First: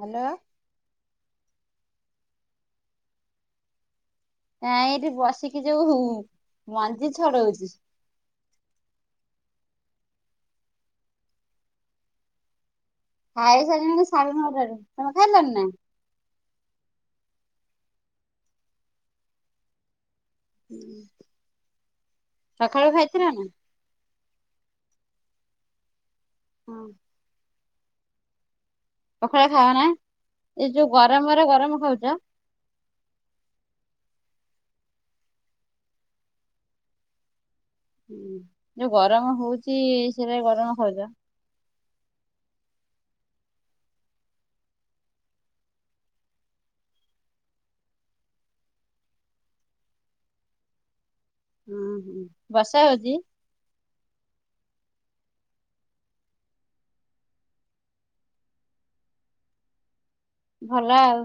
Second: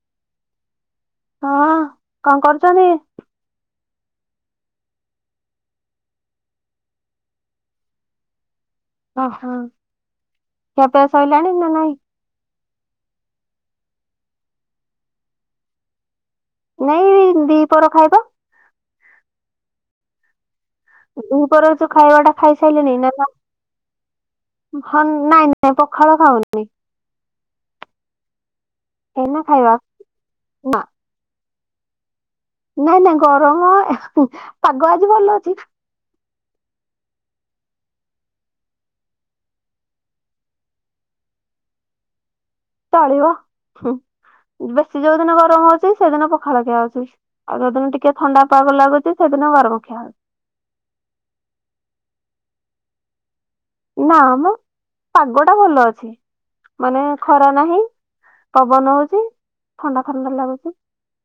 Hello. ହଁ କଣ କରୁଛନ୍ତି? ନାଇଁ ଏଇଠି ବସିକି ଯୋଉ ଯଉ ମଞ୍ଜି ଛଡଉଛି। ଓହୋ ଖିଆ ପିଆ ସଇଲାଣି ନା ନାହିଁ। ଖାଇସାରିଲିଣି ସାଢେ ନଟାରୁ ତମେ ଖାଇଲଣି ନା। ନାଇଁ ଦି ପହର ଖାଇବା ଦି ପହର ଯୋଉ ଖାଇବାଟା ଖାଇସାଇ ସକାଳୁ ଲେଣି ନା ଖାଇଥିଲ ନାହିଁ। ଭ ନାଇଁ ନାଇଁ ପଖାଳ ଖାଉନି। ହଁ। ଏଇନା ପଖାଳ ଖାଅ ଖାଇବା ନା ଏ ନା ଯୋଉ ଗରମରେ ଗରମ ଖାଉଛ। ନାଇଁ ନାଇଁ ଗରମ ପାଗ ଆଜି ଭଲ ଅଛି। ହୁଁ ଯୋଉ ଗରମ ହଉଚି ସେଇରା ରେ ଗରମ ଖାଉଛ। ଚଳିବ ହୁ ବେଶୀ ଯୋଉ ଦିନ ଗରମ ହଉଛି ସେଦିନ ପଖାଳ ଖିଆ ହଉଛି। ଆଉ ଯୋଉଦିନ ଟିକେ ଥଣ୍ଡାପାଗ ଲାଗୁଛି ସେଦିନ ଗରମ ଖିଆ ହଉଛି। ହୁଁ ହୁଁ ବସା ହୋଉଚି। ନା ମ ପାଗ ଟା ଭଲ ଅଛି। ମାନେ ଖରା ନାହିଁ ପବନ ହଉଚି ଥଣ୍ଡା ଥଣ୍ଡା ଲାଗୁ ଭଲ ଆଉ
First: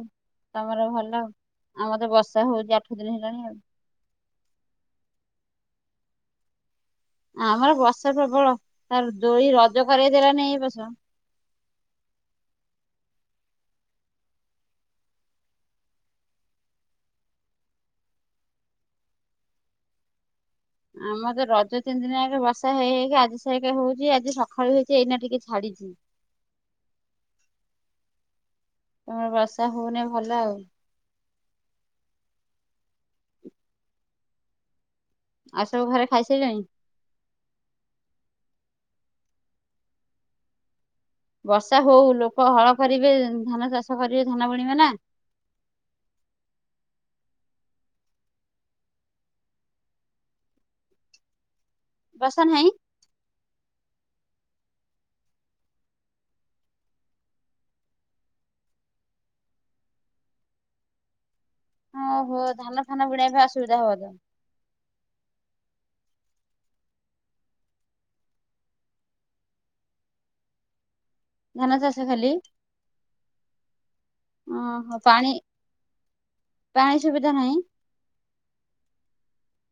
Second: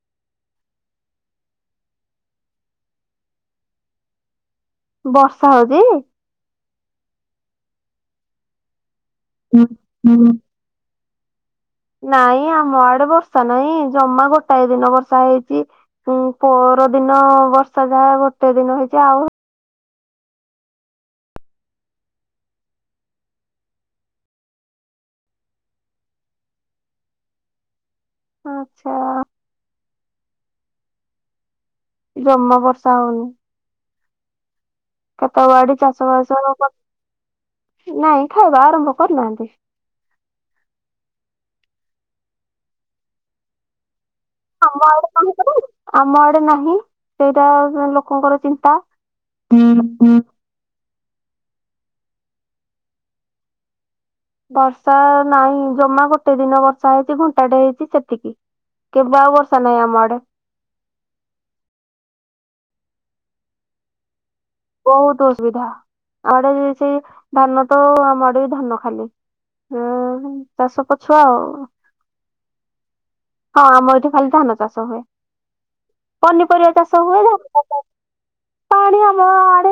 ତମର ଭଲ ଆମର ତ ବର୍ଷା ହଉଛି ଆଠ ଦିନ ହେଲାଣି ଆଉ। ବର୍ଷା ହଉଚି। ଆମର ବର୍ଷା ପ୍ରବଳ ତାର ଦୋଳି ରଜ କରାଇ ହଉଛି? ଦେଲାନି ଏ ବର୍ଷ। ନାଇଁ ଆମ ଆଡେ ବର୍ଷା ନାହିଁ ଜମା ଗୋଟାଏ ଦିନ ବର୍ଷା ହେଇଚି। ଉଁ ପର ଦିନ ବର୍ଷା ଯାହା ଗୋଟେ ଦିନ ହେଇଚି ଆଉ ଆମର ତ ରଜ ତିନି ଦିନ ଯାକ ବର୍ଷା ହେଇ ହେଇକି ଆଜି ସକାରେ ହଉଛି ଆଜି ସକାଳୁ ହେଇଛି ଏଇନା ଟିକେ ଛାଡିଛି। ଆଚ୍ଛା। ତମର ବର୍ଷା ହଉନେଇ ଭଲ ଆଉ। ଜମା ବର୍ଷା ହଉନି। କ୍ଷେତ ଆଉ ବାଡି ସବୁ ଘରେ ଚାଷ ବାସ କଣ ଖାଇସାରିଲେଣି? କ ନାଇଁ ଖାଇବା ଆରମ୍ଭ କରିନାହାନ୍ତି। ବର୍ଷା ହଉ ଲୋକ ହଳ କରିବେ ଧାନ ଚାଷ କରିବେ ଧାନ ଆମ ବୁଣିବେ ନା। ଆଡେ ଆମ ଆଡେ ନାହିଁ ସେଇଟା ଉ ଲୋକଙ୍କର ଚିନ୍ତା। ହୁଁ ହୁଁ। ବର୍ଷା ନାହିଁ। ବର୍ଷା ନାହିଁ ଜମା ଗୋଟେ ଦିନ ବର୍ଷା ହେଇଛି ଘଣ୍ଟାଟେ ହେଇଛି ସେତିକି। କେବେ ଆଉ ବର୍ଷା ନାଇଁ ଆମଆଡେ। ହଁ ହୋ ଧାନ ଫାନ ବୁଣିବା ପାଇଁ ଅସୁବିଧା ହବ ବଧେ। ବହୁତ ଅସୁବିଧା ଆଡେ ସେଇ ଧାନ ତ ଆମ ଆଡେ ବି ଧାନ ଖାଲି। ହୁଁ ଚାଷ ପଛୁଆ ଆଉ। ଧାନ ଚାଷ ଖାଲି ହଁ ଆମର ଏଠି ଖାଲି ଧାନ ଚାଷ ହୁଏ ଓହୋ ପାଣି ପନିପରିବା ପାଣି ଚାଷ ହୁଏ ସୁବିଧା ନାହିଁ [unintelligible] ପାଣି ଆମ ଆଡେ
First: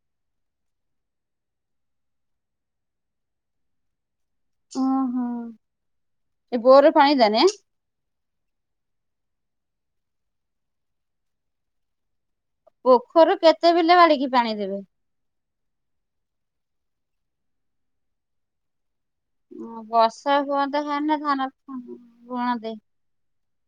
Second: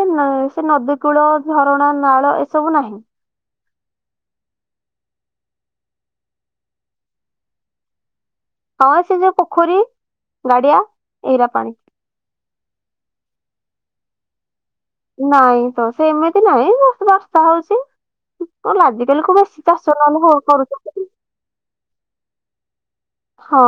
ସେ ନଦୀ କୂଳ ଝରଣା ନାଳ ଏସବୁ ନାହିଁ। ଓ ହୋଁ ଏ ବୋର ପାଣି ତାନେ। ହଁ ସେ ଯୋଉ ପୋଖରୀ ଗାଡିଆ ଏଇରା ପାଣି। ପୋଖରୀରୁ କେତେ ବିଲ ବାଡିକି ପାଣି ଦେବେ। ନାଇଁ ତ ସେମିତି ନାଇଁ ବାସ୍ ବର୍ଷା ହଉଛି। ଆଜିକାଲି କୁ ବେଶୀ ଚାଷ ନହେଲେ ହଉ କରୁଛନ୍ତି କି। ନା ଖାଆନା ଝୁଣା ଦେ ହଁ।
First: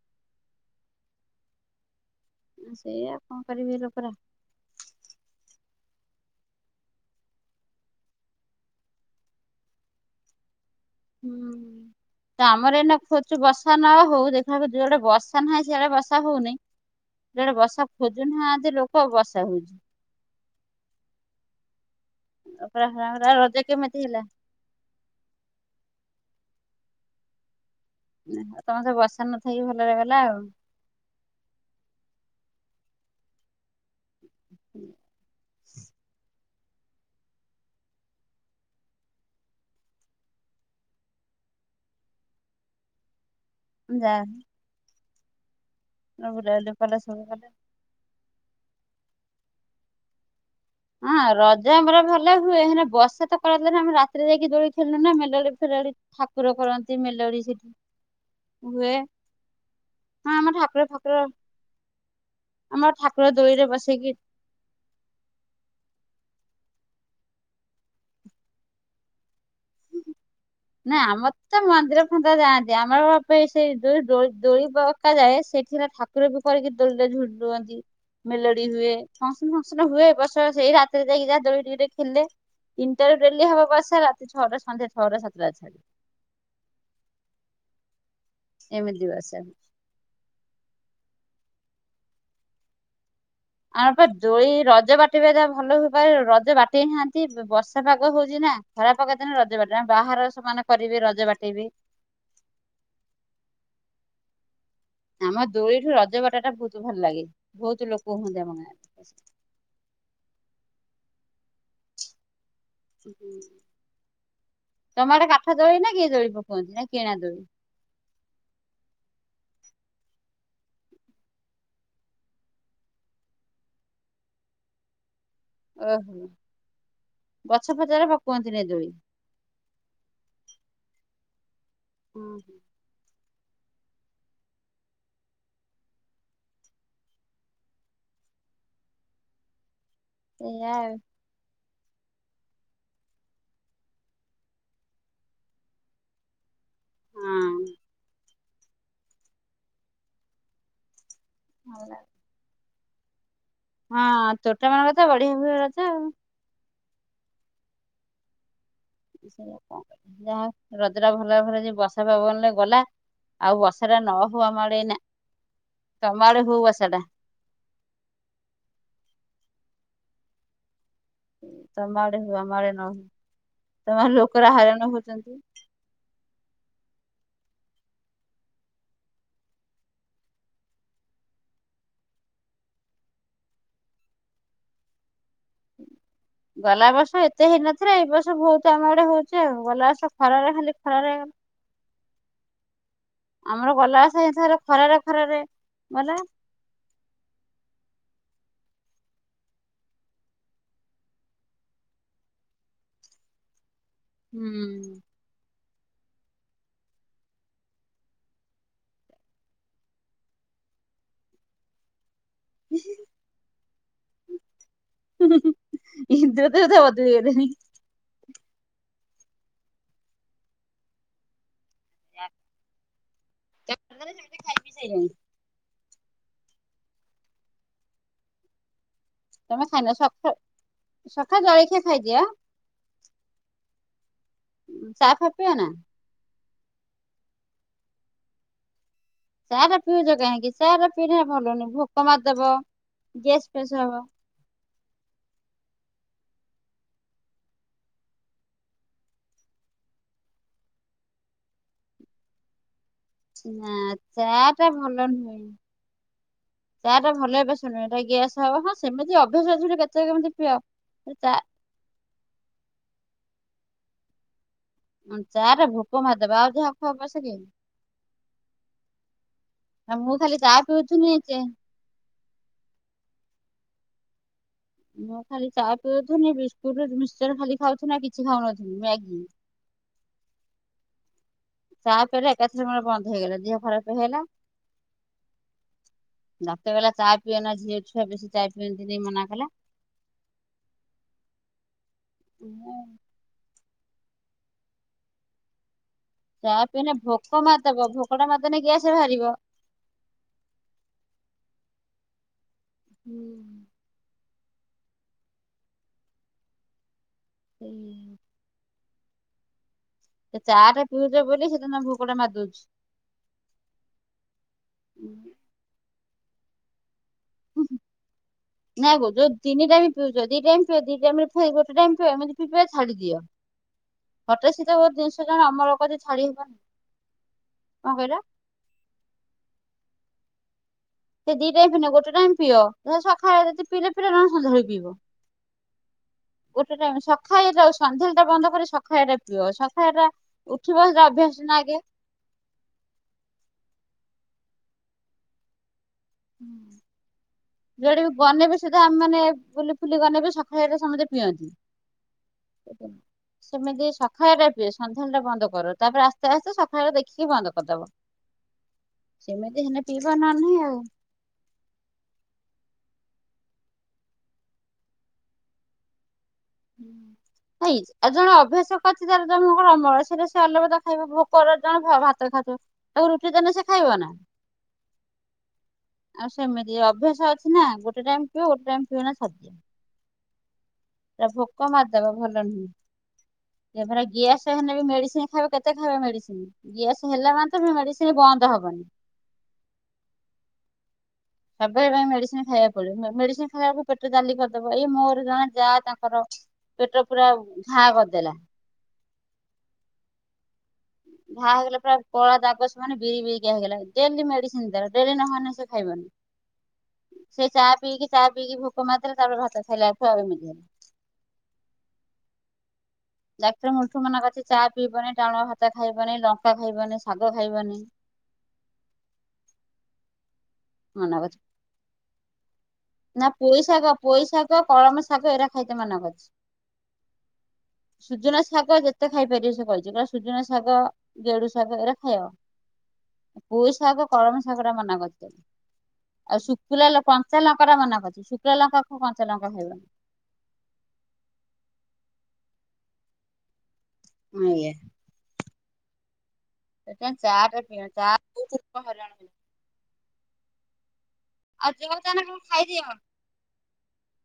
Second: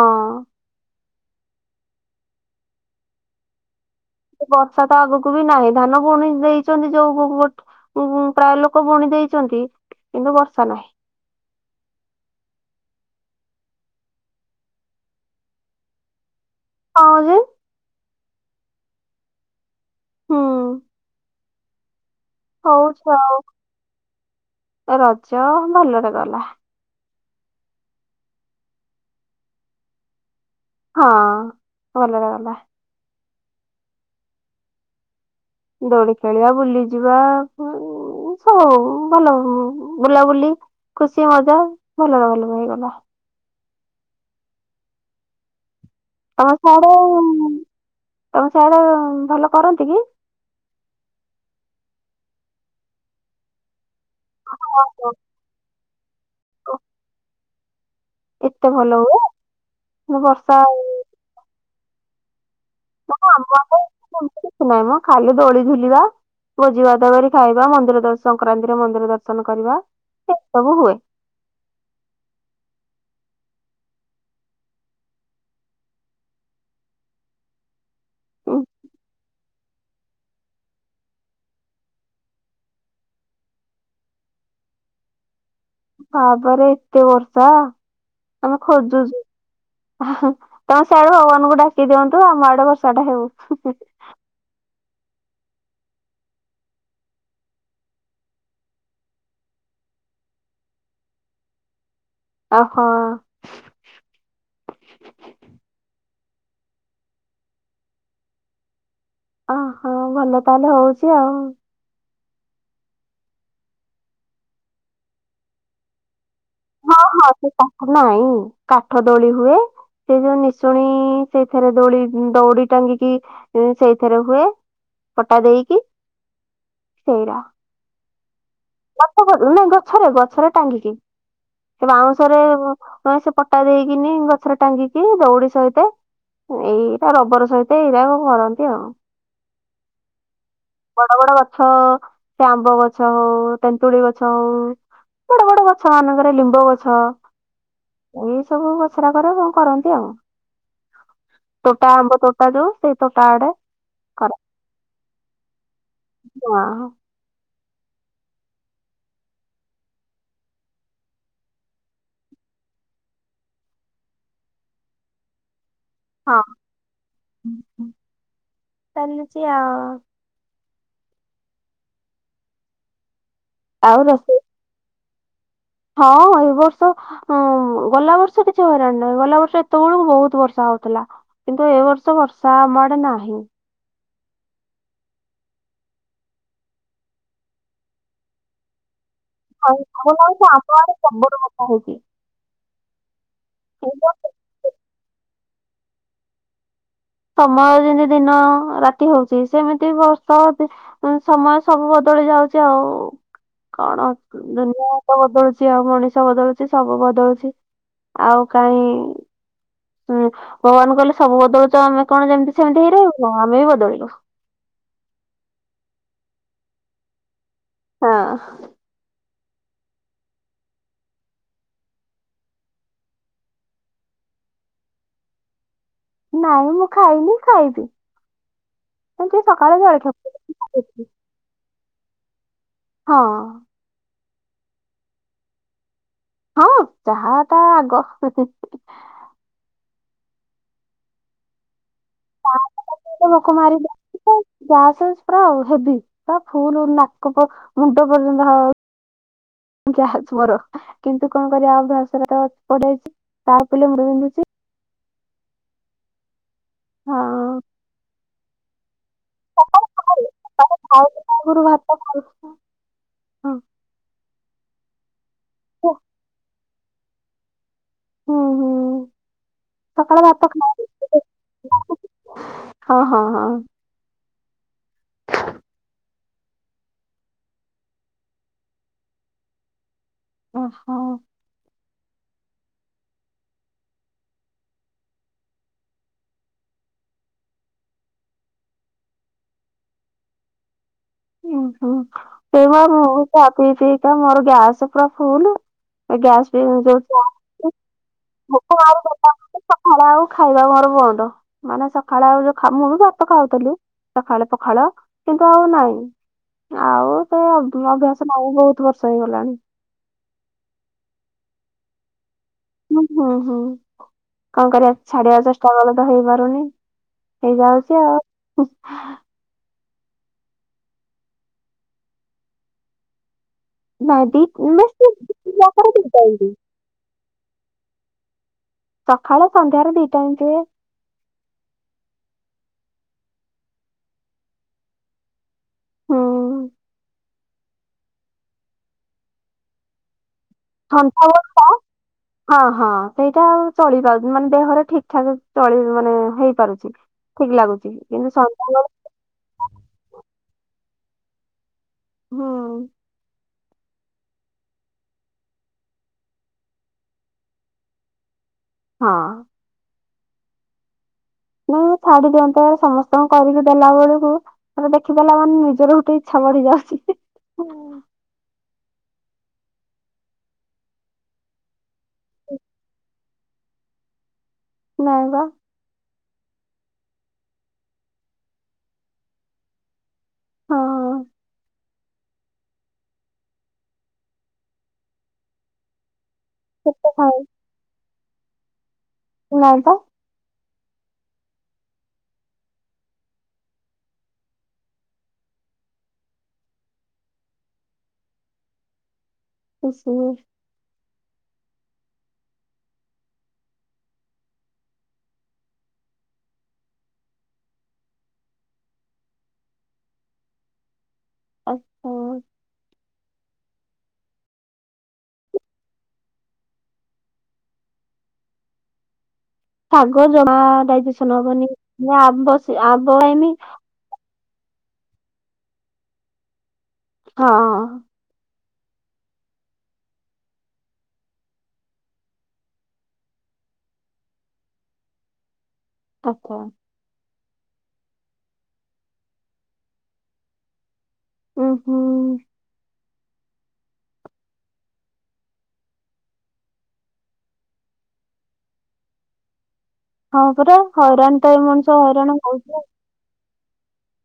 ସେଇଆ କଣ କରିବେ ଏ ଲୋକ ରା। ବର୍ଷା ତ ଆଗକୁ ବି ନାହିଁ ଧାନ ପୁଣି ଦେଇଛନ୍ତି ଯୋଉ ଗୋ ଗୋଟେ ହୁଁ ହୁଁ ପ୍ରାୟ ଲୋକ ବୁଣି ଦେଇଛନ୍ତି କିନ୍ତୁ ବର୍ଷା ନାହିଁ। ହୁଁ। ତ ଆମର ଏନା ଖୋଜୁଛୁ ବର୍ଷା ନ ହଉ ଦେଖିଆକୁ ଯୋଉଡେ ବର୍ଷା ନାହିଁ ସେଇଆଡେ ବର୍ଷା ହଉନେଇ। ହଁ ଯେ ଜଉଆଡେ ବର୍ଷା ଖୋଜୁ ନାହାନ୍ତି ଲୋକ ବର୍ଷା ହଉଚି। ହୁଁ। ପୁରା ହଉଛଉ ପୁରା ରଜ କେମିତି ହେଲା ରଜ ଭଲରେ ଗଲା। ତମର ତ ବର୍ଷା ନଥାଇକି ଭଲରେ ହେଲା ଆଉ। ହଁ ଭଲରେ ଗଲା। ଦୋଳି ଖେଳିବା ବୁଲି ଯିବା ହୋଉ ଭଲ ବୁଲାବୁଲି ଖୁସି ମଜା ଭଲରେ ଭଲରେ ହେଇଗଲା। ଯା ତମ ବୁଲାବୁଲି ସିଆଡେ କଲେ ସବୁ କଲେ। ତମ ସିଆଡେ ଭଲ କରନ୍ତି କି? ହଁ ରଜ ଆମର ଭଲ ହୁଏ ହେନେ ବର୍ଷା ତ କରେଇଦି ନା ଆମେ ରା ସେଥିରେ ଯାଇକି ଦୋଳି ଖେଳିଲୁ ନା ମେଲୋଡ଼ି ଫେଲୋଡି ଠାକୁର କରନ୍ତି ମେଲୋଡ଼ି ସେଠି ଏତେ ଭଲ ହୁଏ। ମୁଁ ହଁ ବର୍ଷା ଆମର ଠାକୁର ଫାକୁର ଆମ ମାନେ ଠାକୁର ଆମ ଦୋଳିରେ ଆଡେ ବସେଇକି ସେମିତି କିଛି ନାହିଁ ମ ଖାଲି ଦୋଳି ଝୁଲିବା ଭୋଜି ଭାତ କରି ଖାଇବା ମନ୍ଦିର ଦର୍ଶନ ସଂକ୍ରାନ୍ତିରେ ମନ୍ଦିର ଦର୍ଶନ କରିବା। ଏ ସବୁ ହୁଏ। ନାଁ ଆମର ତ ମନ୍ଦିର ଫନ୍ଦିର ଯାଆନ୍ତି ଆମର ବାପା ସେ ଦୋଳି ପକା ଯାଏ ସେଇଠି ରେ ଠାକୁର ଠାକୁର କରିକି ଦୋଳିରେ ଝୁଲୁଅନ୍ତି। ଉଁ, ମେଲୋଡ଼ି ହୁଏ ଫକ୍ସନ ଫକ୍ସନ ହୁଏ। ଏବର୍ଷ ସେଇ ରାତିରେ ଯାଇକି ଟିକେ ଟିକେ ଦୋଳି ଖେଲେ। ତିନଟା ରୁ ଡେଲି ହବ ବର୍ଷା ରାତି ଛଅଟା ସନ୍ଧ୍ୟା ଛଅଟା ସାତଟା ଯାଏ ବାପରେ ଏତେ ବର୍ଷା। ଆମେ ଏମିତି ଖୋଜୁଚୁ। ବର୍ଷା ତମେ ସିଆଡୁ ଭଗବାନଙ୍କୁ ଡାକି ଦିଅନ୍ତୁ ଆମ ଆଡେ ବର୍ଷା ଟା ହଉ। ଆମର ପା ଦୋଳି ରଜ ବାଟିବା ତା ଭଲ ବେପାରେ ରଜ ବାଟେଇ ନାହାନ୍ତି ବର୍ଷା ପାଗ ହଉଚି ନା। ଖରା ପାଗ ଦିନେ ରଜ ବାଟ ବାହାର ସେମାନେ କରିବେ ରଜ ବାଟେଇବେ। ଓହୋ। ଆମ ଦୋଳିଠୁ ରଜ ବାଟା ଟା ବହୁତ ଭଲ ଲାଗେ ବହୁତ ଲୋକ ହୁଅନ୍ତି ଆମ ଗାଁରେ। ଓହୋ ଭଲ ତାହେଲେ ହଉଚି ଆଉ। ତମ ଆଡେ କାଠ ଦୋଳି ନା କି ଦୋଳି ପକାନ୍ତି ନା କିଣା ଦୋଳି? କା ନାଇଁ କାଠ ଦୋଳି ହୁଏ। ସେ ଯୋଉ ନିଶୁଣି ସେଇଥିରେ ଦୋଳି ଦୌଡି ଟାଙ୍ଗିକି ସେଇଥିରେ ହୁଏ। ପଟା ଦେଇ ଓହୋ ଗଛ ଫଛ ରେ ପକୁଅନ୍ତି ନି ଦୋଳି? ନାଇଁ ଗଛରେ ଗଛରେ ଟାଙ୍ଗିକି ଏ ବାଉଁଶରେ ହଁ ସେପଟା ଦେଇକିନି ଗଛରେ ଟାଙ୍ଗିକି ଦଉଡି ସହିତ ଏଇଟା ରବର ସହିତ ଏଇରାକ କରନ୍ତି ଆଉ। ଏଇଆ ଉ ବଡ ବଡ ଗଛ ସେ ଆମ୍ବ ଗଛ ହଉ ତେନ୍ତୁଳି ଗଛ ଆଉ ବଡ ବଡ ଗଛ ମାନଙ୍କରେ ଲିମ୍ବ ଗଛ ଏଇ ସବୁ ଗଛରା କରେ କଣ କରନ୍ତି ଆଉ। ତୋଟା ହଁ। ଆମ୍ବ [unintelligible] ସେଇ ମୋଟା ଆଡେ। ହଁ କରନ୍ତି ତୋଟା ମାନଙ୍କ ତ ବଢିଆ ହୁଏ ରଜ ଆଉ। ହଁ। [unintelligible] ଯାହା ହଉ ରଜ ଟା ଭଲ ଭରେ ଯ ବର୍ଷା ପବନରେ ଗଲା। ଆଉ ବର୍ଷା ଟା ନ ହୁଆ ଆମ ଆଡେ ଏଇ ନା। ହଁ ତା ଚାଲିଚି ଆଉ। ତମ ଆଡେ ହଉ ଆମ ଆଡେ ନ ହଉ। ଆଉ ତମଡେ ରୋଷେଇ ଲୋକରା ହଇରାଣ ହଉଚନ୍ତି। ହଁ ଏ ବର୍ଷ ଉଁ ଗଲା ବର୍ଷ କିଛି ହଇରାଣ ନୁହେଁ ଗଲା ବର୍ଷ ଏତେବେଳକୁ ବହୁତ ବର୍ଷା ହଉଥିଲା। କିନ୍ତୁ ଏ ବର୍ଷ ବର୍ଷା ଆମ ଆଡେ ନାହିଁ। ଗଲା ବର୍ଷ ଏତେ ହେଇନଥିଲା ଏଇ ବର୍ଷ ବହୁତ ଆମ ଆଡେ ହଉଚି ଆଉ। ଗଲା ବର୍ଷ ଖରାରେ ଖାଲି ଖରାରେ ଖାଉଛି। ଆମର ଗଲା ବର୍ଷ ବଷ ଖରାରେ ଖରାରେ ଗଲା। ସମୟ ଯେମିତି ଦିନ ରାତି ହୋଉଛି ସେମିତି ବର୍ଷ ହୋଉଛି। ସମୟ ସବୁ ବଦଳି ଯାଉଛି ଆଉ କଣ ହୁଁ। ଦୁନିଆ ତ ବଦଳୁଚି। ସିଏ ଆଉ ମଣିଷ ବଦଳୁଛି ସବୁ ବଦଳୁଛି ଆଉ କାହିଁ। ହୁଁ ଭଗବାନ କହିଲେ ସବୁ ବଦଳୁଛ ଆମେ କଣ ଯେମିତି ସେମିତି ହେଇ ରହିବ ଆମେ ବି ବଦଳିବୁ। ଇନ୍ଦ୍ର ଦେବତା ବଦଳି ଗଲେଣି। ହଁ। ଖାଇ ପି ସାଇଲଣି? ନାଇଁ ମୁଁ ଖାଇନି ଖାଇବି କିନ୍ତୁ ସକାଳେ ଜଳଖିଆ ଖାଇଛି। ତା ଜଳଖିଆ ଖାଇଦିଏ ଆଁ। ହଁ। ଚା ଫା ପିଅ ନା? ହଁ ଚହା ଟା ଆଗ। ଚା ଟା ପିଉଛ କାହିଁକି ଚା ପିଇନେ ଭଲ ନୁହେଁ। ଭୋକ ମାରିଦବ। ଗ୍ୟାସ୍ ଭୋକ ଫ୍ୟାସ୍ ମାରି ହବ ଦୋଉଚି ତ ଆଉ। ଗ୍ୟାସ ପୁରା ଆଉ ହେବି ପୁରା ଫୁଲ୍ ନାକ ମୁଣ୍ଡ ପର୍ଯ୍ୟନ୍ତ ହ ଗ୍ୟାସ ମୋର କିନ୍ତୁ କଣ କରିବା ଅଭ୍ୟାସ ରେ ତ ପଡିଯାଇଛି ଚା ନା ପିଇଲେ ମୁଣ୍ଡ ବିନ୍ଧୁଛି। ଚା ଭଲ ନୁହେଁ। ଚାଟା ଭଲ ହଁ। ଅଭ୍ୟାସ ନୁହେଁ। ଏଇଟା ଗ୍ୟାସ ହବ ହଁ ସେମିତି ଅଭ୍ୟାସ ଅଛି। କେତେ ସକାଳେ କେମିତିି ପିଅ। ଖାଇଲି ଚା। [unintelligible] ଚାରେ ହଁ। ଭୋକ ମାରିଦବା ଆଉ ଯାହା କୁହ ପଛକେ। ହୁଁ ହୁଁ। ଆ ମୁଁ ସକାଳେ ଭାତ ଖାଲି ଚା ଖାଏ। ପିଉଥିଲି ଯେ। ହଁ ହଁ ହଁ। ମୁଁ ଖାଲି ଚା ପିଉଥିଲି ବିସ୍କୁଟୁ ମିକ୍ସଚର ଖାଲି ଖାଉଥୁ କିଛି ଖାଉନଥିଲି ମ୍ୟାଗି। ଓହୋ। ଚା ପିଇଲେ ଏକାଥରେ ବନ୍ଦ ହେଇଗଲା ଦେହ ଖରାପ ହେଇ ହେଇଗଲା। ଡାକ୍ତର କହିଲା ଚା ପିଅନା ଝିଅ ଛୁଆ ବେଶୀ ଚା ପିଅନ୍ତିନି ମନା କଲା। ଓହୋ ସେଇ ମୁଁ ଚା ପିଇ ପିଇ କା ମୋର ଗ୍ୟାସ ପୁରା ଫୁଲ୍। ଗ୍ୟାସ ଚା ବି ପିଇନେ ଭୋକ ହେଇଯାଉଛି ମାରିଦବ ଭୋକଟା ମାରିଦେନେ ଭୋକ ଗ୍ୟାସ୍ ବାହାରିବ। ମାରିଦଉଛି। ସକାଳେ ଆଉ ଖାଇବାକୁ ମୋର ବନ୍ଦ ମାନେ ସକାଳେ ଆଉ ଯୋଉ ମୁଁ ବି ଭାତ ଖାଉଥିଲି। ପଖାଳ ପଖାଳ କିନ୍ତୁ ଆଉ ନାଇଁ। ଆଉ ତ ଅଭ୍ୟାସ ନାଇଁ ବହୁତ ବର୍ଷ ହେଇଗଲାଣି। ସେ ଚା ଟା ପିଉଛ ବୋଲି ସେଦିନ ଭୋକଟା ମାରି ଦଉଛି। ହୁଁ ହୁଁ ହୁଁ କଣ କରିବା ଛାଡିବା ଚେଷ୍ଟା କଲେ ତ ହେଇପାରୁନି। ହେଇଯାଉଛି ଆଉ। ନାଇଁ ଗୋ ଯୋଉ ତିନି ଟାଇମ୍ ପିଉଚ ଦି ଟାଇମ୍ ପିଅ ଦି ଟାଇମ୍ ପରେ ଗୋଟେ ଟାଇମ୍ ପିଅ ଏମିତି ପିଇ ପିଇକା ଛାଡ଼ିଦିଅ। ନାଇଁ ଦି ହଠାତ୍ ସୀତ ଓ ବେଶୀ ଜିନିଷ ଜଣ ଦିଟାକରେ ଆମରୋକ ଦି ଛାଡି ଟାଇମ୍ ଦିଏ। କଣ କହିଲେ। ସକାଳେ ସନ୍ଧ୍ୟାରେ ଦି ଟାଇମ୍ ପିଅ। ସେ ଦିଟା ପିଅ ଗୋଟେ ଟାଇମ୍ ପିଅ ସକାଳେ ଯଦି ପିଇଲେ ଫେରେ ସନ୍ଧ୍ୟା ବେଳକୁ ପିଇବ। ହୁଁ ଗୋଟେ ଟାଇମ୍ ସଖାଳେଆଉ ସନ୍ଧ୍ୟା ବେଳେ ବନ୍ଦ କରି ସକାଳ ଦେଖିବ ସକାଳ ଟା। ଥଣ୍ଟ ହୁଅନ୍ତା। ହଁ ହଁ ସେଇଟା ଆଉ ଚଳିପାରୁନି ମାନେ ଦେହରେ ଠିକ୍ ଠାକ୍ ଚଳିବନି। ଯୁଆଡ଼େ ଗନେବି ସନ୍ଧ୍ୟାବେଳେ ସୁଦ୍ଧା ଆମେମାନେ ବୁଲିବୁ। ଫୁଲି ଗନେବି ସକାଳେ ଏଟା ସମସ୍ତେ ପିଅନ୍ତି। ହୁଁ ସେମିତି ସକାଳ ରେ ବେ ସନ୍ଧ୍ୟା ବେଳଟା ବନ୍ଦ କର ତାପରେ ଆସ୍ତେ ଆସ୍ତେ ସକାଳେ ଦେଖିକି ବନ୍ଦ କରିଦବ। [unintelligible] ସେମିତି ହେନେ ପିଇବ ନ ନାହିଁ ଆଉ। ଛାଡ଼ି ଦିଅନ୍ତେ, ସମସ୍ତଙ୍କୁ କରିକି ଦେଲା ବଳୁକୁ। ଦେଖି ଦେଲା ମା ନିଜର ଗୋଟେ [inaudible] [inaudible] ତାକୁ ରୁଟି ଦେନେ ସେ ଖାଇବ ନା। [inaudible] ଆଉ ସେମିତି ଅଭ୍ୟାସ ଅଛି ନା, ଗୋଟେ ଟାଇମ୍ ପିଅ ଗୋଟେ ଟାଇମ୍ ପିଅନା ଦିଅ। ହଁ ଭୋକ ମାର୍ ଦବ, ଭଲ ନୁହେଁ। ଗିଆସ ମେଡ଼ିସି ଖାଇବ, କେତେ ଖାଇବ ମେଡ଼ିସି? ଗ୍ୟାସ ହେଲା ମେଡ଼ିସି ବନ୍ଦ ହବନି। [inaudible] ସବ୍ ବେଳେ ପାଇଁ ମେଡ଼ିସିନ୍‌ ଖାଇବାକୁ ପଡ଼ିବ, ମେଡ଼ିସିନ୍‌ ଖାଇବାକୁ ପେଟ ଜାଲି କର୍ ଦବ। ଏଇ ମୋର ଜା ତାଙ୍କର ପେଟ ପୁରା ଘା କର୍ ଦେଲା। [inaudible] ଘା ହେଇଗଲା, ପୁରା କଳା ଦାଗ ସେ ମାନେ ବିରି ବିରିିକିଆ ହେଇଗଲା, ଡ଼େଲି ମେଡିସିନ ଦେଲା ଡ଼େ ନହେନେ ସେ ଖାଇବନି। [inaudible] ସେଇ ଚା ପିଇକି ଚା ପିଇକି ଭୋକ ମାର୍ ଦେଲା, ତା'ପରେ ଭାତ ଖାଇଲା। [inaudible] ଦାକ୍ତର୍ ମୁଳ୍ଠୁ ମନା କର୍ଚି ଚା ପିଇବନି, ଟାଣୁଆ ଭାତ ଖାଇବନି, ଲଙ୍କା ଖାଇବନି, ଶାଗ ଖାଇବନି। ମନା କରିଛି। ନା ପୋଇ [unintelligible] ଶାଗ ପୋଇ ଶାଗ, କଳମା ଶାଗ ଏରା ଖାଇତେ ମନା କର୍ଚି। ହଁ! ସୁଜୁନା ଶାଗ ଯେତେ ଖାଇପାରିବ ସେ କଇଚି, ସୁଜୁନା ଶାଗ ଗେଡୁ ଶାଗ ଏରା ଖାଇଅ। ପୁଇ ଶାଗ, କଳମା ଶାଗ ରା ମନା କରି ଆଉ ଆଚ୍ଛା ଶୁକିଲା କଞ୍ଚା ଲଙ୍କାଟା ମନା କର୍ଚି, ଶୁକିଲା ଲଙ୍କା କଞ୍ଚା ଲଙ୍କା ଖାଇବନି। [inaudible] [inaudible] [unintelligible] ହଁ, ପରା ହଇରାଣ୍ ତ ଏ ଆଉ ଯୋଉ ମଣିଷ ହଇରା ଯାହା ଖାଇଦିଅ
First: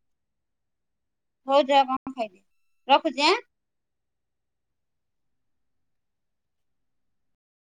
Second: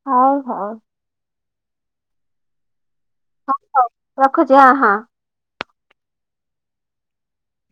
ହଉଚି [unintelligible] [inaudible]